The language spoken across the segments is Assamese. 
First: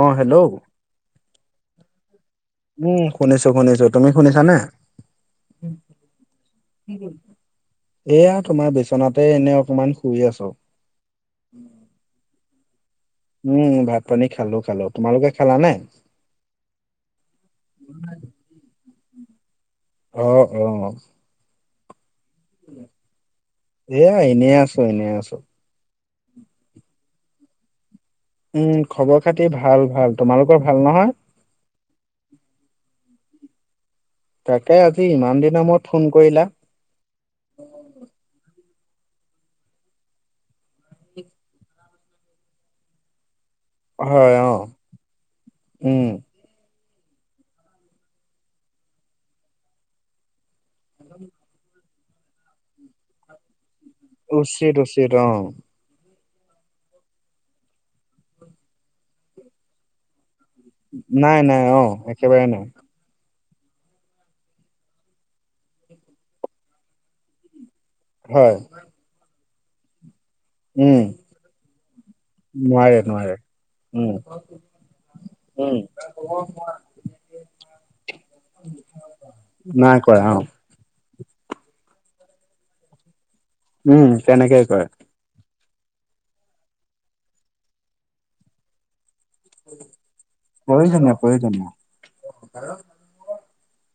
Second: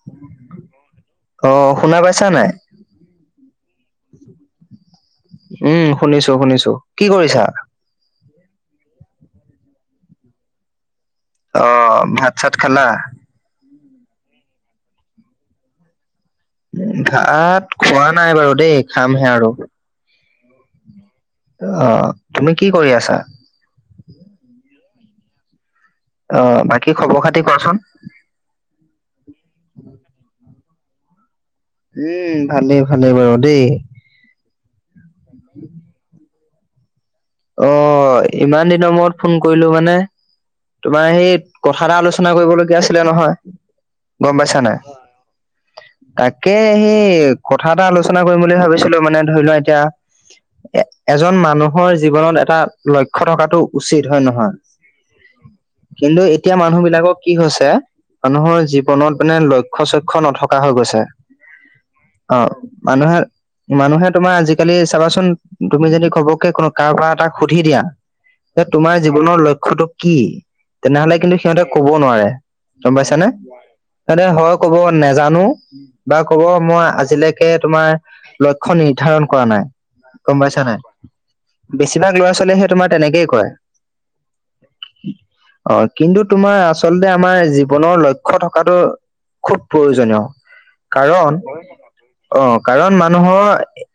অ হেল্ল'? অ, শুনা পাইছা নাই? উম শুনিছো শুনিছো, তুমি শুনিছা নে? উম শুনিছো শুনিছো, কি কৰিছা? এয়া তোমাৰ বিচনাতে এনে অকমান শুই আছো। অ, ভাত - চাত খালা? উম ভাত - পানী খালো খালো, তোমালোকে খালা নে? ভাত খোৱা নাই বাৰু দেই খামহে আৰু। অ অ। অ, তুমি কি কৰি আছা? এয়া এনেই আছো, এনেই আছো। অ, বাকী খবৰ খাতি কোৱাচোন? উম খবৰ খাতি ভাল ভাল, তোমালোকৰ ভাল নহয়? উম, ভালে ভালে বাৰু দেই। তাকে আজি ইমান দিনৰ মূৰত ফোন কৰিলা? অ, ইমান দিনৰ মূৰত ফোন কৰিলো মানে তোমাৰ সেই ক সাদা আলোচনা কৰিবলগীয়া আছিলে নহয় হয় গম অ পাইছা নাই? উম। তাক কে সেই কথা এটা আলোচনা কৰিম বুলি ভাবিছিলো মানে ধৰি লোৱা এতিয়া এ এজন মানুহৰ জীৱনত এটা লক্ষ্য থকাটো উচিত হয় নহয়? উচিত উচিত অ কিন্তু এতিয়া মানুহবিলাকৰ কি হৈছে? মানুহৰ জীৱনত মানে লক্ষ্য- চক্ষ্য নথ কা হৈ গৈছে নাই নাই অ অ। একেবাৰে নাই মানুহে - মানুহে তোমাৰ আজিকালি চাবাচোন তুমি যদি ঘৱকে কোনো কাৰোবাক এটা সুধি দিয়া হয়। যে তোমাৰ জীৱনৰ লক্ষ্যটো কি? উম। তেনেহলে কিন্তু সিহঁতে ক'বও নোৱাৰে নোৱাৰে গম পাইছানে? নোৱাৰে উম তাতে হয় কব নেজানো? উম বা কব মই আজিলৈকে তোমাৰ লক্ষ্য নিৰ্ধাৰণ কৰা নাই, কৰা অ গম পাইছা নাই? বেছিভাগ ল'ৰা - ছোৱালীয়েহে তোমাৰ তেনেকেই কয়। উম তেনেকে কয়। অ কিন্তু তোমাৰ আচলতে আমাৰ জীৱনৰ লক্ষ্য থকাটো খুব প্ৰয়োজনীয় প্ৰয়োজনীয় কাৰণ প্ৰয়োজনীয় অ কাৰণ মানুহৰ এ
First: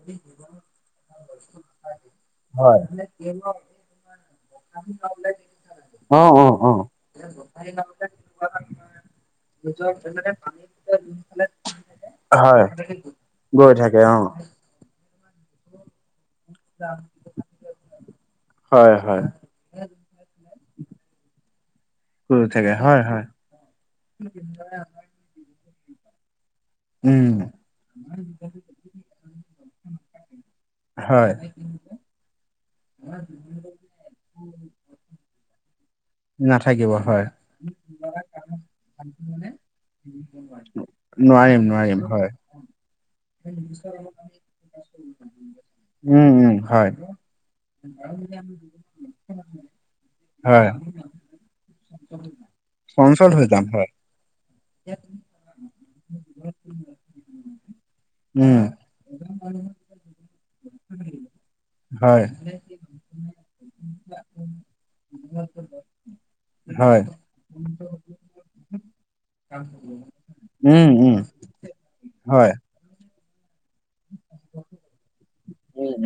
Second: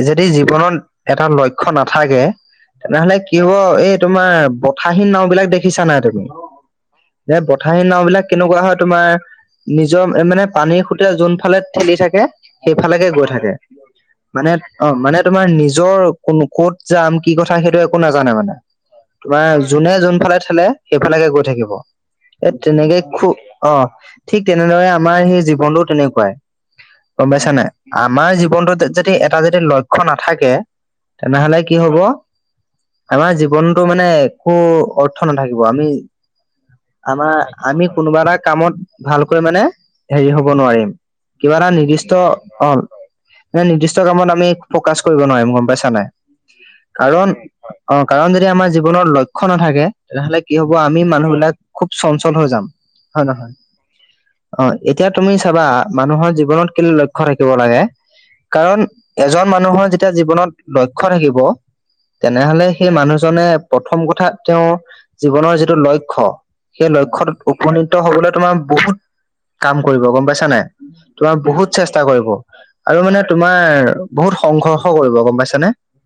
এ যদি জীৱনত এটা লক্ষ্য নাথাকে হয়। তেনেহলে কি হব এই তোমাৰ বতাহীন নাওবিলাক দেখিছা নাই অ', তুমি? অ', অ', যে বঠাহীন নাওবিলাক কেনেকুৱা হয় তোমাৰ নিজৰ এ মানে পানীৰ সোঁতে যোনফালে ঠেলি থাকে হয়। সেইফালেকে গৈ থাকে মানে অ মানে তোমাৰ নিজৰ কোনো ক'ত যাম? কি কথা সেইটো একো নাজানে মানে। হয়, হয়, তোমাৰ যোনে যোনফালে থেলে সেইফালেকে গৈ থাকিব গৈ এ থাকে তেনেকে হয়, হয়, খু অ ঠিক তেনেদৰে আমাৰ সেই জীৱনটো তেনেকুৱাই উম, গম পাইছা নাই আমাৰ জীৱনটোত যদি এটা যদি লক্ষ্য নাথাকে হয়। তেনেহলে কি হব আমাৰ জীৱনটো মা মানে একো অৰ্থ নাথাকিব আমি নাথাকি আমাৰ আমি কোনোবা এটা কামত ভালকৈ মানে হেৰি হ'ব নোৱাৰিম কিবা নোৱাৰিম, এটা নোৱাৰিম নিৰ্দিষ্ট হয়, অ' নিৰ্দিষ্ট কামত আমি ফ'কাচ কৰিব নোৱাৰিম গম পাইছা নাই উম উম হয় কাৰণ অ' কাৰণ যদি আমাৰ জীৱনৰ লক্ষ্য নাথাকে, তেনেহ'লে কি হয়। হ'ব আমি মানুহ বিলাক খুব চঞ্চল হৈ যাম হয় চঞ্চল হৈ নহয় যাম হয় অ এতিয়া তুমি চাবা মানুহৰ জীৱনত কেলৈলক্ষ থাকিব লাগে উম, কাৰণ এজন মানুহৰ যেতিয়া জীৱনত লক্ষ্য থাকিব হয়, তেনেহ'লে সেই মানুহজনে প্ৰথম কথা তেওঁ জীৱনৰ যিটো লক্ষ্য, সেই হয়, লক্ষ্যটোত উপনীত হ'বলৈ তোমাৰ বহুত কাম কৰিব, গম পাইছা নে নাই উম, উম, তোমাৰ বহুত চেষ্টা কৰিব। হয়, আৰু মানে তোমাৰ বহুত সংঘৰ্ষ কৰিব গম পাইছ উম।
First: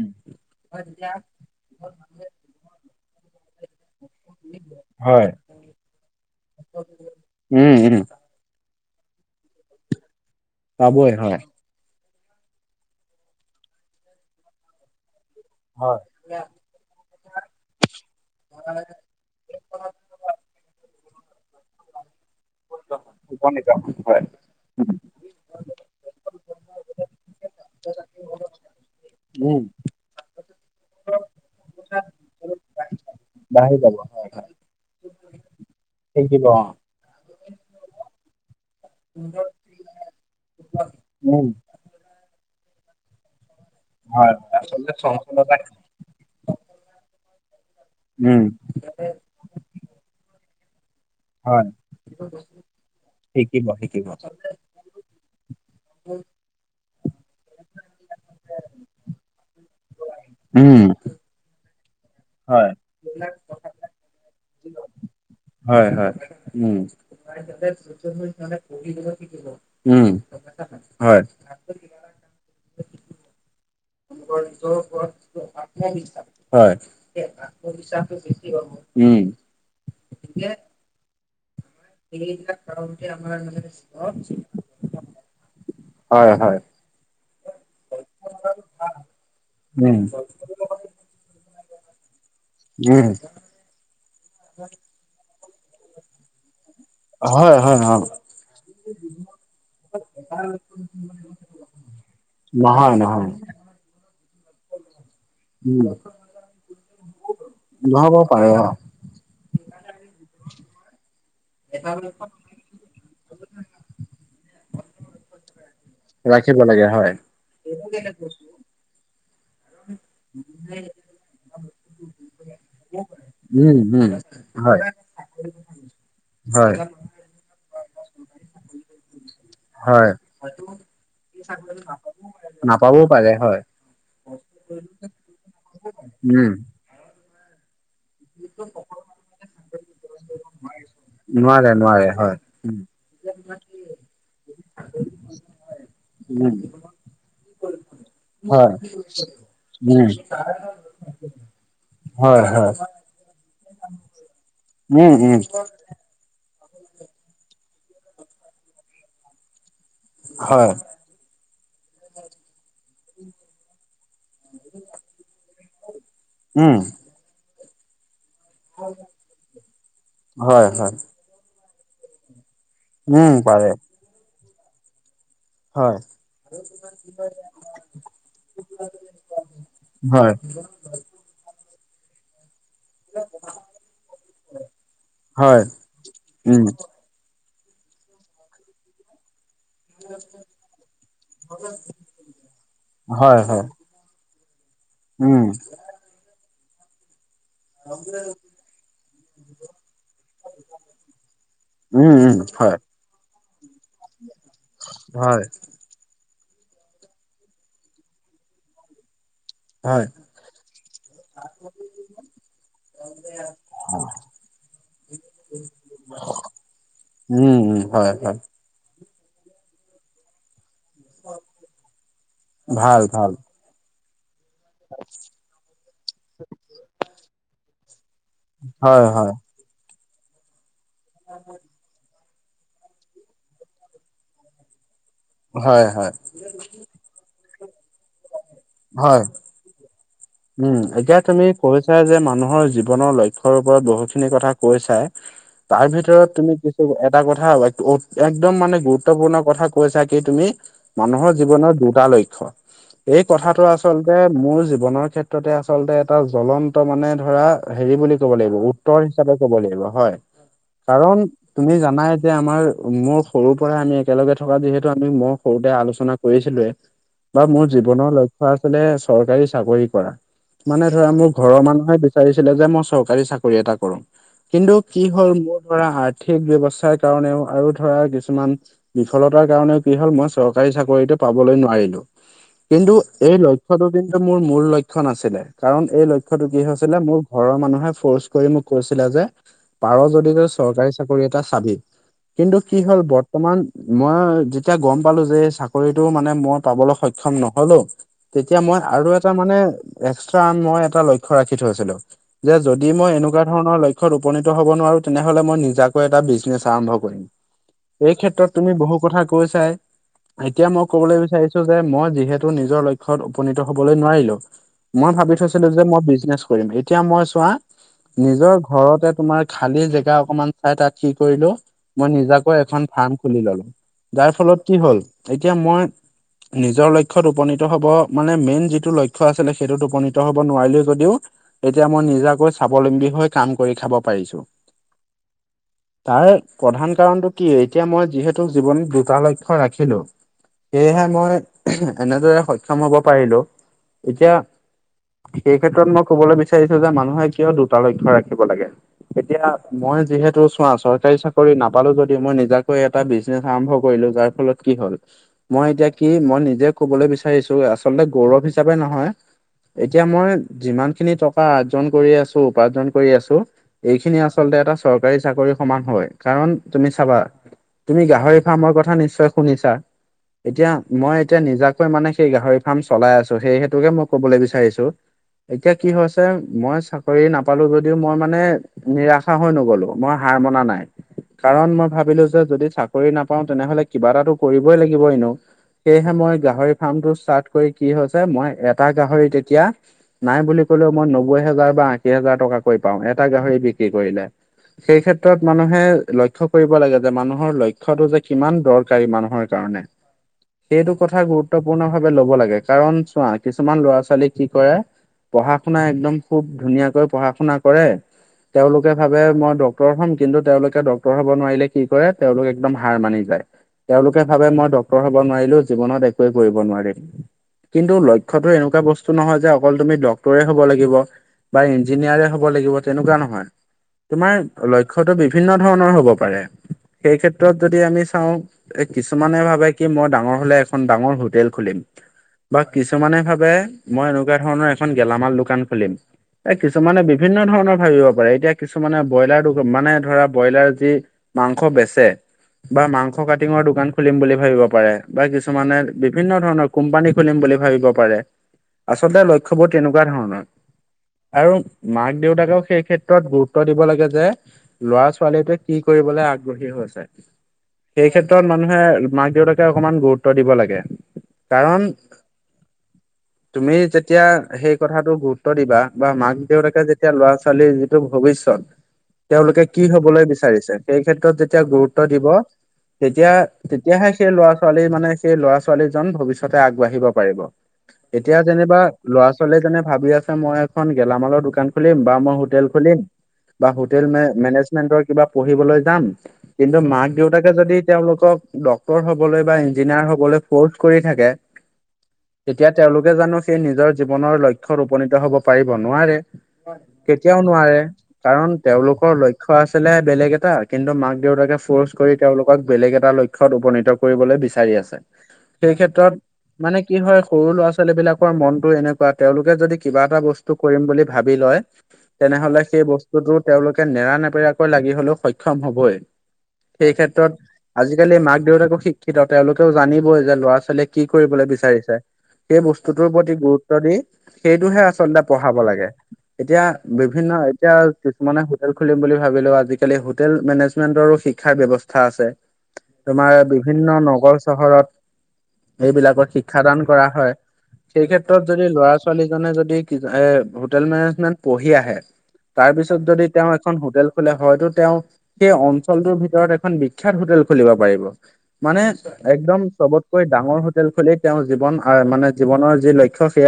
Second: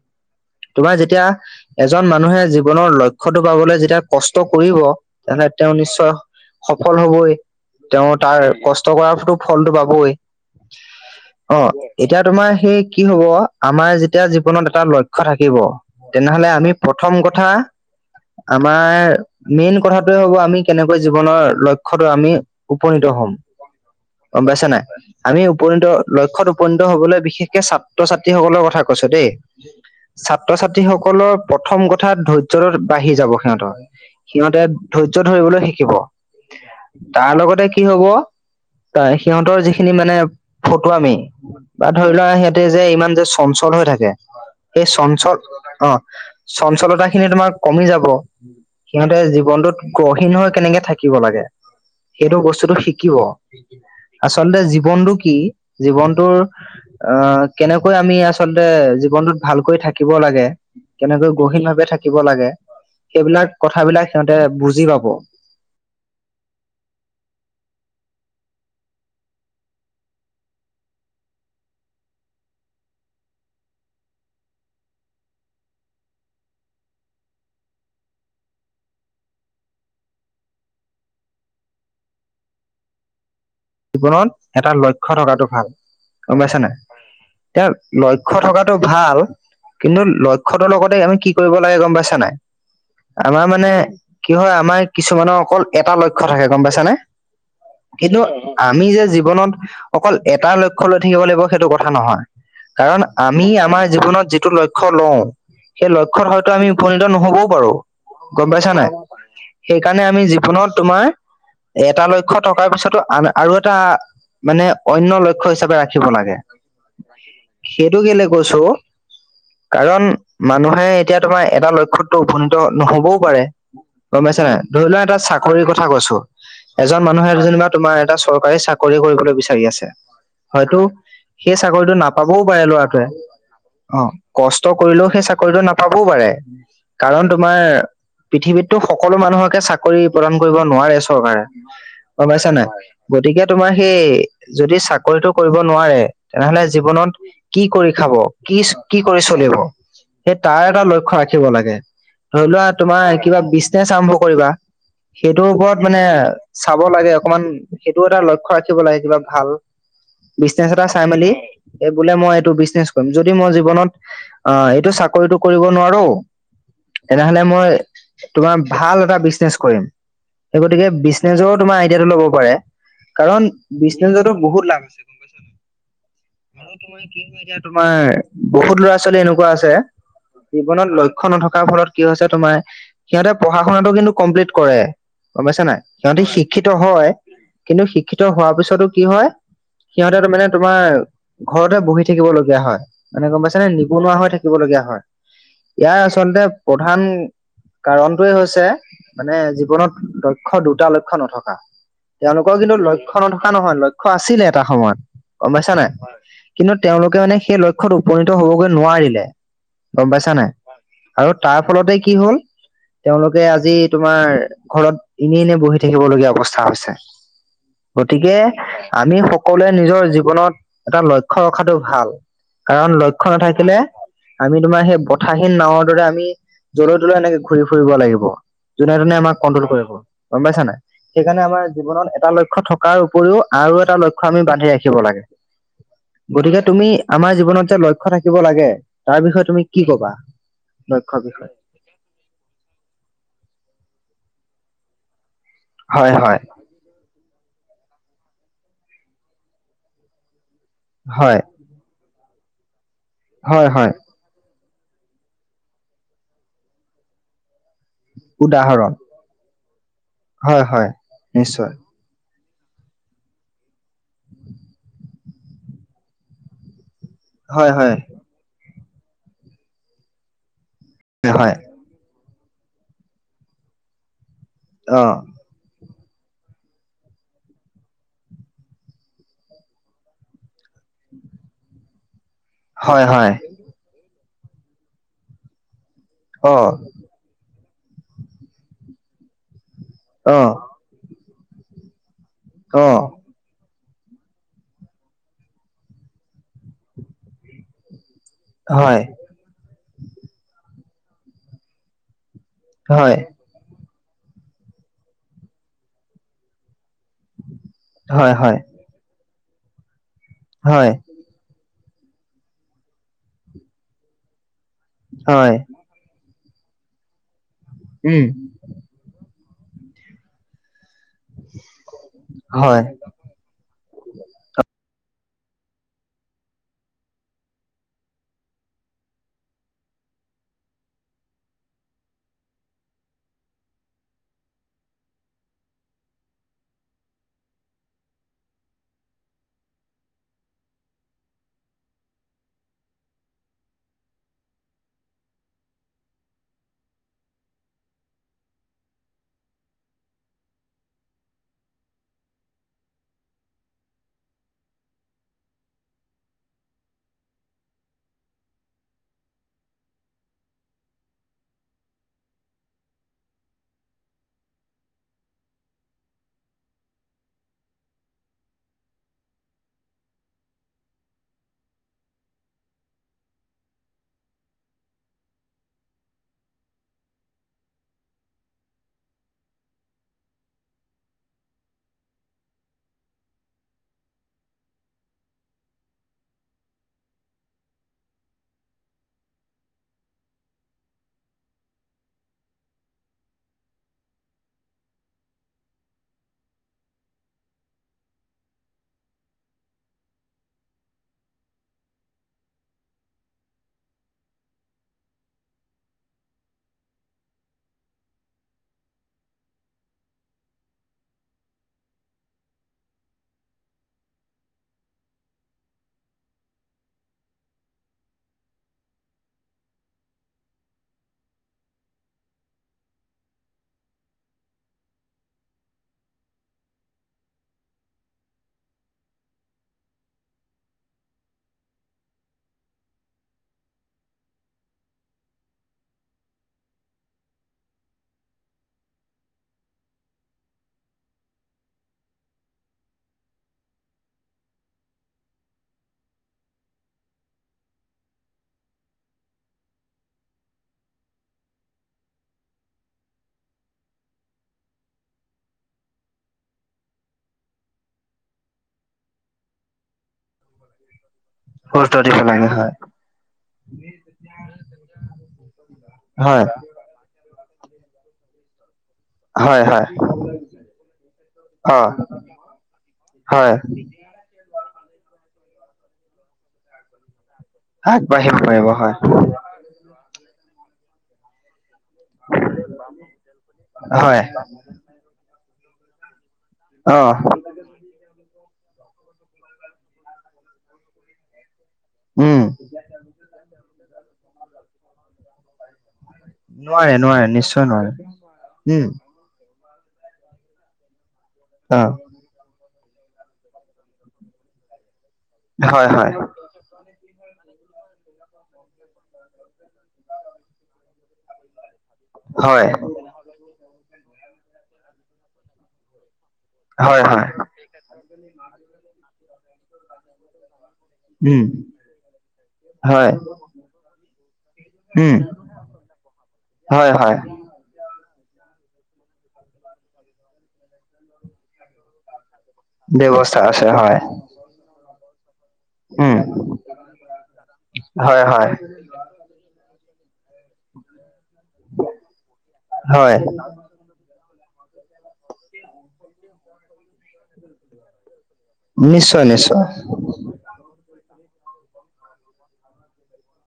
এজন মানুহে জীৱনৰ লক্ষ্যটো পাবলৈ যেতিয়া কষ্ট কৰিব, হয়, তেনেহ'লে তেওঁ নিশ্চ সফল হ'বই, উম, উম, তেঁও তাৰ কষ্ট কৰাৰটো ফলটো পাবই, পাবই হয়, অহ এতিয়া তোমাৰ সেই কি হ'ব, আমাৰ যেতিয়া জীৱনত এটা ল ক্ষ্য থাকিব, হয়, তেনেহ'লে আমি প্ৰথম কথা আমাৰ মেইন কথাটোৱে হ'ব আমি কেনেকৈ জীৱনৰ লক্ষ্যতো আমি উপনীত হম হয় গম পাইছা নাই উম আমি উপনীত, লক্ষ্যত উপনীত হ'বলৈ বিশেষকে ছাত্ৰ-ছাত্ৰীসকলৰ কথা কৈছোঁ দেই উম, ছাত্ৰ-ছাত্ৰীসকলৰ প্ৰথম কথা ধৈ ৰ্য্যৰৰ বাঢ়ি যাব সিহঁতৰ, সিহঁতে ধৈৰ্য্য ধৰিবলৈ শিকিব শিকিব অ' তাৰ লগতে কি হ'ব ত সিহঁতৰ যিখিনি মানে ফটোআমি উম বা ধৰিলোৱা সিহঁতে যে ইমান যে চঞ্চল হৈ থাকে, হয়, হয় সেই আচলতে চঞ্চল চঞ্চলতা অ চঞ্চলতা খিনি তোমাৰ কমি যাব, উম, সিহঁতে জীৱনতোত গহীন হৈ কেনেকে থা কিব লাগে হয়, সেইটো বস্তুটো শিকিব, আচলতে জী জীৱনটো কি? জীৱনটোৰ অ কেনেকৈ আমি আচলতে জীৱনটোত ভালকৈ থাকিব লাগে, উম, কেনেকৈ গহীন ভাৱে থাক কিব লাগে, হয়, সেইবিলাক কথাবিলাক সিহঁতে বুজি পাব। হয় হয় উম। উম হয় [unintelligible] [unintelligible] হয় উম [unintelligible] [unintelligible] জীৱনত এটা লক্ষ্য থকাটো ভাল হয়, গম পাইছা হয়, নাই? তিয়া লক্ষ্য থকাটো ভাল কিন্তু উম, ল ক্ষ্য লগতে আমি কি কৰিব লাগে, গম পাইছা নাই, উম, আমাৰ মানে কি হয় আমাৰ কিছুমানৰ অকল এটা লক্ষ্য থাকে, গম পাইছানে হয় হয়, অ কিন্তু আমি যে জীৱনত অকল এটা লক্ষ্য লৈ থাকিব লাগিব সেইটো কথা নহয় নহয়, কাৰণ নহয়, আমি আমি আমাৰ জীৱনত যিটো লক্ষ্য লওঁ উম, সেই লক্ষ্য হয়তো আমি উপনীত নহ'বও পাৰোঁ নহ'ব গম পাৰে অ, পাইছা নাই? সেইকাৰণে আমি জীৱনত তোমাৰ এটা লক্ষ্য থকাৰ পিছতো আন আৰু এটা মানে অন্য লক্ষ্য হিচাপে ৰাখিব লাগে ৰাখিব লাগে হয়, সেইটো কেলে কৈছো কাৰণ মানুহে এতিয়া তোমাৰ এটা লক্ষ্যত টো উপনীত নহ'বও পাৰে উম, উম, গম পাইছা নাই হয়। ধৰি লোৱা এটা চাকৰি কথা কৈছো হয়, এজন মানুহে যেনিবা তোমাৰ এটা চৰকাৰী চাকৰি কৰিবলৈ বিচাৰি আছে হয়, হয়তো সেই চাকৰিটো নাপাবও পাৰে নাপাবও লৰাটোৱে পাৰে হয়, অ কষ্ট কৰিলেও সেই চাকৰিটো নাপাবও পাৰে উম, কাৰণ তোমাৰ পৃথিৱীততো সকলো মানুহকে চাকৰি প্ৰদান কৰিব নোৱাৰে চৰকাৰে নোৱাৰে, নোৱাৰে গম হয়, পাইছা নাই? উম, গতিকে তোমাৰ সেই যদি চাকৰিটো কৰিব নোৱাৰে, উম, তেনেহ'লে জীৱনত- কি কৰি খাব? হয়, কিচ, কি কৰি চলিব? উম, সেই তাৰে এটা লক্ষ্য ৰাখিব লাগে। হয়, ধৰি লোৱা হয়, তো তোমাৰ এই কিবা বিজনেচ আৰম্ভ কৰিবা, উম, উম, সেইটোৰ ওপৰত মানে চাব লাগে অকনমান সেইটো এটা লক্ষ্য ৰাখিব লাগে কিবা ভাল বিজনেছ হয়, এটা চাই মেলি এই বোলে মই এইটো বিজনেছ কৰি যদি মই জীৱনত অ এইটো চাকৰিটো কৰিব নোৱাৰো উম, তেনেহলে মই তোমাৰ ভাল এটা বিজনেচ কৰিম সেই হয়, গতিকে হয়, বিজনেছৰ তোমাৰ আইডিয়াটো ল'ব পাৰে উম, কাৰণ পাৰে বিজনেজতো বহুত লাভ আছে গম পাইছা নাই হয় [unintelligible] এতিয়া তোমাৰ বহুত ল'ৰা ছোৱালী এনেকুৱা আছে হয়, জীৱনত ল ক্ষ্য নথকাৰ ফলত কি হৈছে তোমাৰ সিহঁতে পঢ়া শুনাটো কিন্তু কমপ্লিট কৰে গম হয়, পাইছা নাই সিহঁতি উম, শিক্ষিত হয় কিন্তু শিক্ষিত হোৱাৰ পিছতো কি হয় সিহঁতে ত মানে তোমাৰ ঘৰতে বহি থাকিব লগীয়া হয় মানে হয়, গম পাইছে হয়, নে নিবনুৱা হৈ থাকিবলগীয়া হয় উম ইয়াৰ আচলতে প্ৰধান কাৰণটোৱে হৈছে মানে জীৱনত লক্ষ্য দুটা লক্ষ্য নথকা উম, উম, তেওঁলোকৰ কিন্তু হয়, লক্ষ্য নথকা নহয় লক্ষ্য আছিলে এটা সময়ত হয়, গম পাইছা নাই কিন্তু তেওঁলোকে মানে সেই লক্ষ্যত উপনীত হবগৈ নোৱাৰিলে হয়। গম পাইছা নাই। আৰু তাৰ ফলতে কি হ'ল তেওঁলোকে আজি তোমাৰ ঘৰত এনেই এনে বহি থাকিব লগীয়া অৱস্থা হৈছে উম উম হয় গতিকে হয় আমি সকলোৱে নিজৰ জীৱনত এটা লক্ষ্য ৰখাটো ভাল কাৰণ ভাল, লক্ষ্য ভাল, নাথাকিলে আমি তোমাৰ সেই ব ঠাহীন নাৱৰ দৰে আমি জলৈ তলৈ এনেকে ঘূৰি ফুৰিব লাগিব যোনে হয়, তোনে হয়, আমাক কণ্ট্ৰল কৰিব গম পাইছা নাই সেইকাৰণে আমাৰ জীৱনত এটা লক্ষ্য থকাৰ উপৰিও আৰু এটা লক্ষ্য আমি বান্ধি ৰাখিব লাগে। হয় হয়। গতিকে তুমি আমাৰ জীৱনত যে লক্ষ্য থাকিব লাগে হয়, তাৰ বিষয়ে তুমি কি ক'বা? উম, এতিয়া লক্ষ্যৰ তুমি বিষয়ে? কৈছা যে মানুহৰ জীৱনৰ লক্ষ্যৰ ওপৰত বহু খিনি কথা কৈছা। তাৰ হয় ভিতৰত হয় তুমি এটা কথা একদম মানে গুৰুত্বপূৰ্ণ কথা কৈছা কি তুমি মানুহৰ হয় জীৱনৰ দুটা লক্ষ্য। এই কথাটো হয় হয় আচলতে মোৰ জীৱনৰ ক্ষেত্ৰতে আচলতে এটা জ্বলন্ত মানে ধৰা হেৰি বুলি ক'ব লাগিব, উদাহৰণ উত্তৰ হিচাপে ক'ব লাগিব, হয়' হয় কাৰণ নিশ্চয় তুমি জানাই যে আমাৰ মোৰ সৰুৰ পৰা আমি একেলগে থকা যিহেতু আমি মই সৰুতে আলোচনা কৰিছিলোৱেই [unintelligible] বা মোৰ হয় জীৱনৰ লক্ষ্য আছিলে চৰকাৰী চাকৰি কৰা। মানে ধৰা মোৰ হয় ঘৰৰ মানুহে বিচাৰিছিলে যে মই চৰকাৰী চাকৰি এটা কৰো। কিন্তু অ কি হ'ল মোৰ ধৰা আ আৰ্থিক ব্যৱস্থাৰ কাৰণেও আৰু ধৰা কিছুমান বিফলতাৰ কাৰণেও কি হ'ল মই চৰ কাৰি চাকৰিটো পাবলৈ নোৱাৰিলো। কিন্তু হয় হয় এই লক্ষটো কিন্তু মোৰ মূল লক্ষয় নাছিলে, কাৰণ এই লক্ষটো কি অ', হৈছিলে মোৰ ঘৰৰ মানুহে ফৰ্চ কৰি মোক কৈছিলে যে পাৰ যদি তই অ', চৰকাৰী চাকৰি এটা চাবি। কিন্তু কি হ'ল অ', বত বৰ্তমান মই যেতিয়া গম পালো যে চাকৰিটো মানে মই পাবলৈ সক্ষম নহলো তেতিয়া মই হয়, আৰু এটা মানে এক্সট্ৰা মই এটা লক্ষ্য ৰাখি থৈছিলো। যে যদি মই হয়, এনেকুৱা ধৰণৰ লক্ষ্যয়ত উপনীত হ'ব নোৱাৰো তেনেহলে মই নিজাকৈ এটা বিজনেছ আৰম্ভ কৰিম। এই হয়, ক্ষেত্ৰত হয়, তুমি বহু কথা কৈছাই, এতিয়া মই হয়, ক'বলৈ বিচাৰিছো যে মই যিহেতু নিজৰ লক্ষ্যয়ত উপনীত হ'বলৈ নোৱাৰিলো, মই ভাবি হয়, থৈছিলো যে মই বিজনেছ কৰিম, এতিয়া মই চোৱা উম, নিজৰ ঘৰতে তোমাৰ খালি জেগা অকমান- চাই তাত কি কৰিলো মই নিজাকৈ হয়, এখন ফাৰ্ম খুলি ললো। যাৰ ফলত কি হ'ল এতিয়া মই নিজৰ লক্ষত উপনীত হ'ব মানে মেইন যিটো লক্ষ্য আছিলে সেইটোত উপনীত হ'ব নোৱাৰিলেও যদিও এতিয়া মই নিজাকৈ স্বাৱলম্বী হৈ কাম কৰি খাব পাৰিছো। [unintelligible] তাৰে প্ৰধান কাৰণটো কি এতিয়া মই যিহেতু জীৱনত দুটা লক্ষ্য ৰাখিলো সেয়েহে মই এনেদৰে সক্ষম হ'ব পাৰিলো। এতিয়া সেই ক্ষেত্ৰত মই ক'বলৈ বিচাৰিছো যে মানুহে কিয় দুটা লক্ষ্য ৰাখিব লাগে। এতিয়া মই যিহেতু চোৱা, চৰকাৰী চাকৰি নাপালো যদিও মই নিজাকৈ এটা বিজনেছ আৰম্ভ কৰিলো যাৰ ফলত কি হ'ল মই এতিয়া কি মই নিজে ক'বলৈ বিচাৰিছো আচলতে গৌৰৱ হিচাপে নহয়। এতিয়া মই যিমান খিনি টকা আৰ্জন কৰি আছো উপাৰ্জন কৰি আছো এইখিনি আচলতে এটা চৰকাৰী চাকৰি সমান হয় কাৰণ তুমি চাবা তুমি গাহৰি ফাৰ্মৰ কথা নিশ্চয় শুনিছা? এতিয়া মই এতিয়া নিজাকৈ মানে সেই গাহৰি ফাৰ্ম চলাই আছো সেই হেতুকে মই ক'বলৈ বিচাৰিছো, এতিয়া কি হৈছে মই চাকৰি নাপালো যদিও মই মানে নিৰাশা হৈ নগলো মই হাৰ মনা নাই। কাৰণ মই ভাবিলো যে যদি চাকৰি নাপাও তেনে হ'লে কিবা এটাটো কৰিবই লাগিব এনেও। সেয়েহে মই গাহৰি ফাৰ্মটো ষ্টাৰ্ট কৰি কি হৈছে মই এটা গাহৰি তেতিয়া নাই বুলি কলেও মই নব্বৈ হাজাৰ বা আশী হাজাৰ টকাকৈ পাওঁ এটা গাহৰি বিক্ৰী কৰিলে। সেই ক্ষেত্ৰত মানুহে লক্ষ্য কৰিব লাগে যে মানুহৰ লক্ষ্যটো যে কিমান দৰকাৰী মানুহৰ। কাৰণে সেইটো কথা গুৰুত্বপূৰ্ণ ভাৱে লব লাগে কাৰণ চোৱা- কিছুমান ল'ৰা ছোৱালী কি কৰে পঢ়া শুনা একদম খুব ধুনীয়াকৈ পঢ়া শুনা কৰে- তেওঁলোকে ভাবে মই ডক্তৰ হম কিন্তু তেওঁলোকে ডক্টৰ হব নোৱাৰিলে কি কৰে তেওঁলোকে একদম হাৰ মানি যায়। তেওঁলোকে ভাবে মই ডক্তৰ হব নোৱাৰিলো জীৱনত একোৱেই কৰিব নোৱাৰিল কিন্তু লক্ষ- লক্ষ্যটো এনেকুৱা বস্তু নহয় যে অকল তুমি ডক্তৰে হ'ব লাগিব, বা ইঞ্জিনিয়াৰে হ'ব লাগিব তেনেকুৱা নহয়। তোমাৰ লক্ষ্যতো বিভিন্ন ধৰণৰ হব পাৰে সেই ক্ষেত্ৰত যদি আমি চাওঁ, যে কিছুমানে ভাবে কি মই ডাঙৰ হলে এখন ডাঙৰ হোটেল খুলিম বা কিছু- কিছুমানে ভাবে মই এনকুৱা ধৰণৰ এখন গেলামাল দোকান খুলিম। এ কিছুমানে বিভিন্ন ধৰণৰ ভাবিব পাৰে এতিয়া কিছুমানে ব্ৰইলাৰ মানে ধৰা ব্ৰইলাৰ যি- মাংস বেচে- বা মাংস কাটিঙৰ দোকান খুলিম বুলি ভাবিব পাৰে বা কিছুমানে বিভিন্ন ধৰণৰ কোম্পানী খুলিম বুলি ভাবি- আচলতে লক্ষ্যবোৰ তেনেকুৱা ধৰণৰ। আৰু মাক দেউতাকক সেই ক্ষেত্ৰত গুৰুত্ব দিব লাগে যে- লৰা ছোৱালীৱে যে কি কৰিবলে আগ্ৰহী হৈছে। সেই ক্ষেত্ৰত মানুহে মাক দেউতাকে অকমান গুৰুত্ব দিব লাগে কাৰণ, - গুৰুত্ব লাগে হয়। তুমি যেতিয়া সেই কথাটো গুৰুত্ব দিবা বা মাক হয়, দে দেউতাকে যেত- তিয়া ল'ৰা ছোৱালীৰ যিটো ভৱিষ্যত- হয়, তেওঁলোকে কি হয়, হবলৈ বিচাৰিছে সেই ক্ষেত্ৰত যেতিয়া অ', গুৰুত্ব দিব তেতিয়া হয়, তেতিয়াহে- সেই ল'ৰা ছোৱালী মানে সেই ল'ৰা ছোৱালীজন ভৱিষ্যতে আগবাঢ়িব পাৰিব। আগবাঢ়িব এতিয়া পাৰিব যেনিবা হয়, ল'ৰা ছোৱালী জনে ভাবি আছে মই এখন গেলামালৰ দোকান- খুলিম বা মই হোটেল খুলিম বা হোটেল হয়, মেনেজমেন্টৰ কিবা পঢ়িবলৈ যাম- কিন্তু, মাক অ', দেউতাকে যদি তেওঁলোকক ডক্তৰ হবলৈ বা ইঞ্জিনিয়াৰ হবলৈ ফ'ৰ্চ কৰি থাকে- উম, তেতিয়া তেওঁলোকে জানো সেই নিজৰ জীৱনৰ লক্ষ্যত উপনীত হব পাৰিব নোৱাৰে। কেতিয়াও নোৱাৰে কাৰণ উম, তেওঁলোকৰ লক্ষ- ক্ষ আছিলে বেলেগ এটা কিন্তু মাক দেউতাকে অ', ফ'ৰ্চ কৰি- তেওঁলোকক বেলেগ এটা লক্ষ্যত উপনীত কৰিবলৈ বিচাৰি আছে সেই হয়, হয়, ক্ষেত্ৰত- মানে কি হয় সৰু ল'ৰা ছোৱালী বিলাকৰ মনটো এনেকুৱা [unintelligible] তেওঁলোকে যদি কিবা এটা বস্তু কৰিম বুলি ভাবি লয় [inaudible] তেনেহলে সেই বস্তুটো তেওঁলোকে নেৰা- নেপেৰাকৈ লাগি হলও সক্ষম হবই। সেই হয়, হয়, ক্ষেত্ৰত আজিকালিৰ মাক দেউতাকো শিক্ষিত তেওঁলোকেও জানিবই যে ল'ৰা ছোৱালীয়ে কি- উম, কৰিবলৈ বিচাৰিছে। সেই হয়, বস্তুটোৰ প্ৰতি গুৰুত্ব দি সেইটোহে উম, আচলতে পঢ়াব লাগে। এতিয়া হয়, হয়, বিভিন্ন এতিয়া- কিছুমানে হোটেল খুলিম বুলি ভাবিলো আজিকালি হোটেল মেনেজমেন্টৰো শিক্ষাৰ ব্যৱস্থা আছে। তোমাৰ ব্যৱস্থা আছে বিভিন্ন হয়, নগৰ চহৰত- উম, এইবিলাকত শিক্ষাদান কৰা হয় সেই হয়, ক্ষেত্ৰত হয়, যদি লৰা ছোৱালীজনে যদি চিধাই- হোটেল মেনেজমেন্ট পঢ়ি আহে তাৰ পিছত হয়, যদি তেওঁ- এখন হোটেল খোলে হয়টো তেওঁ সেই অঞ্চলটোৰ ভিতৰত এখন বি- বিখ্যাত হোটেল খুলিব পাৰিব মানে নিশ্চয়, একদম নিশ্চয়। চবত- কৈ ডাঙৰ হোটেল খুলি তেওঁৰ জীৱন আহ মানে জীৱনৰ যি লক্ষ্য সেয়া-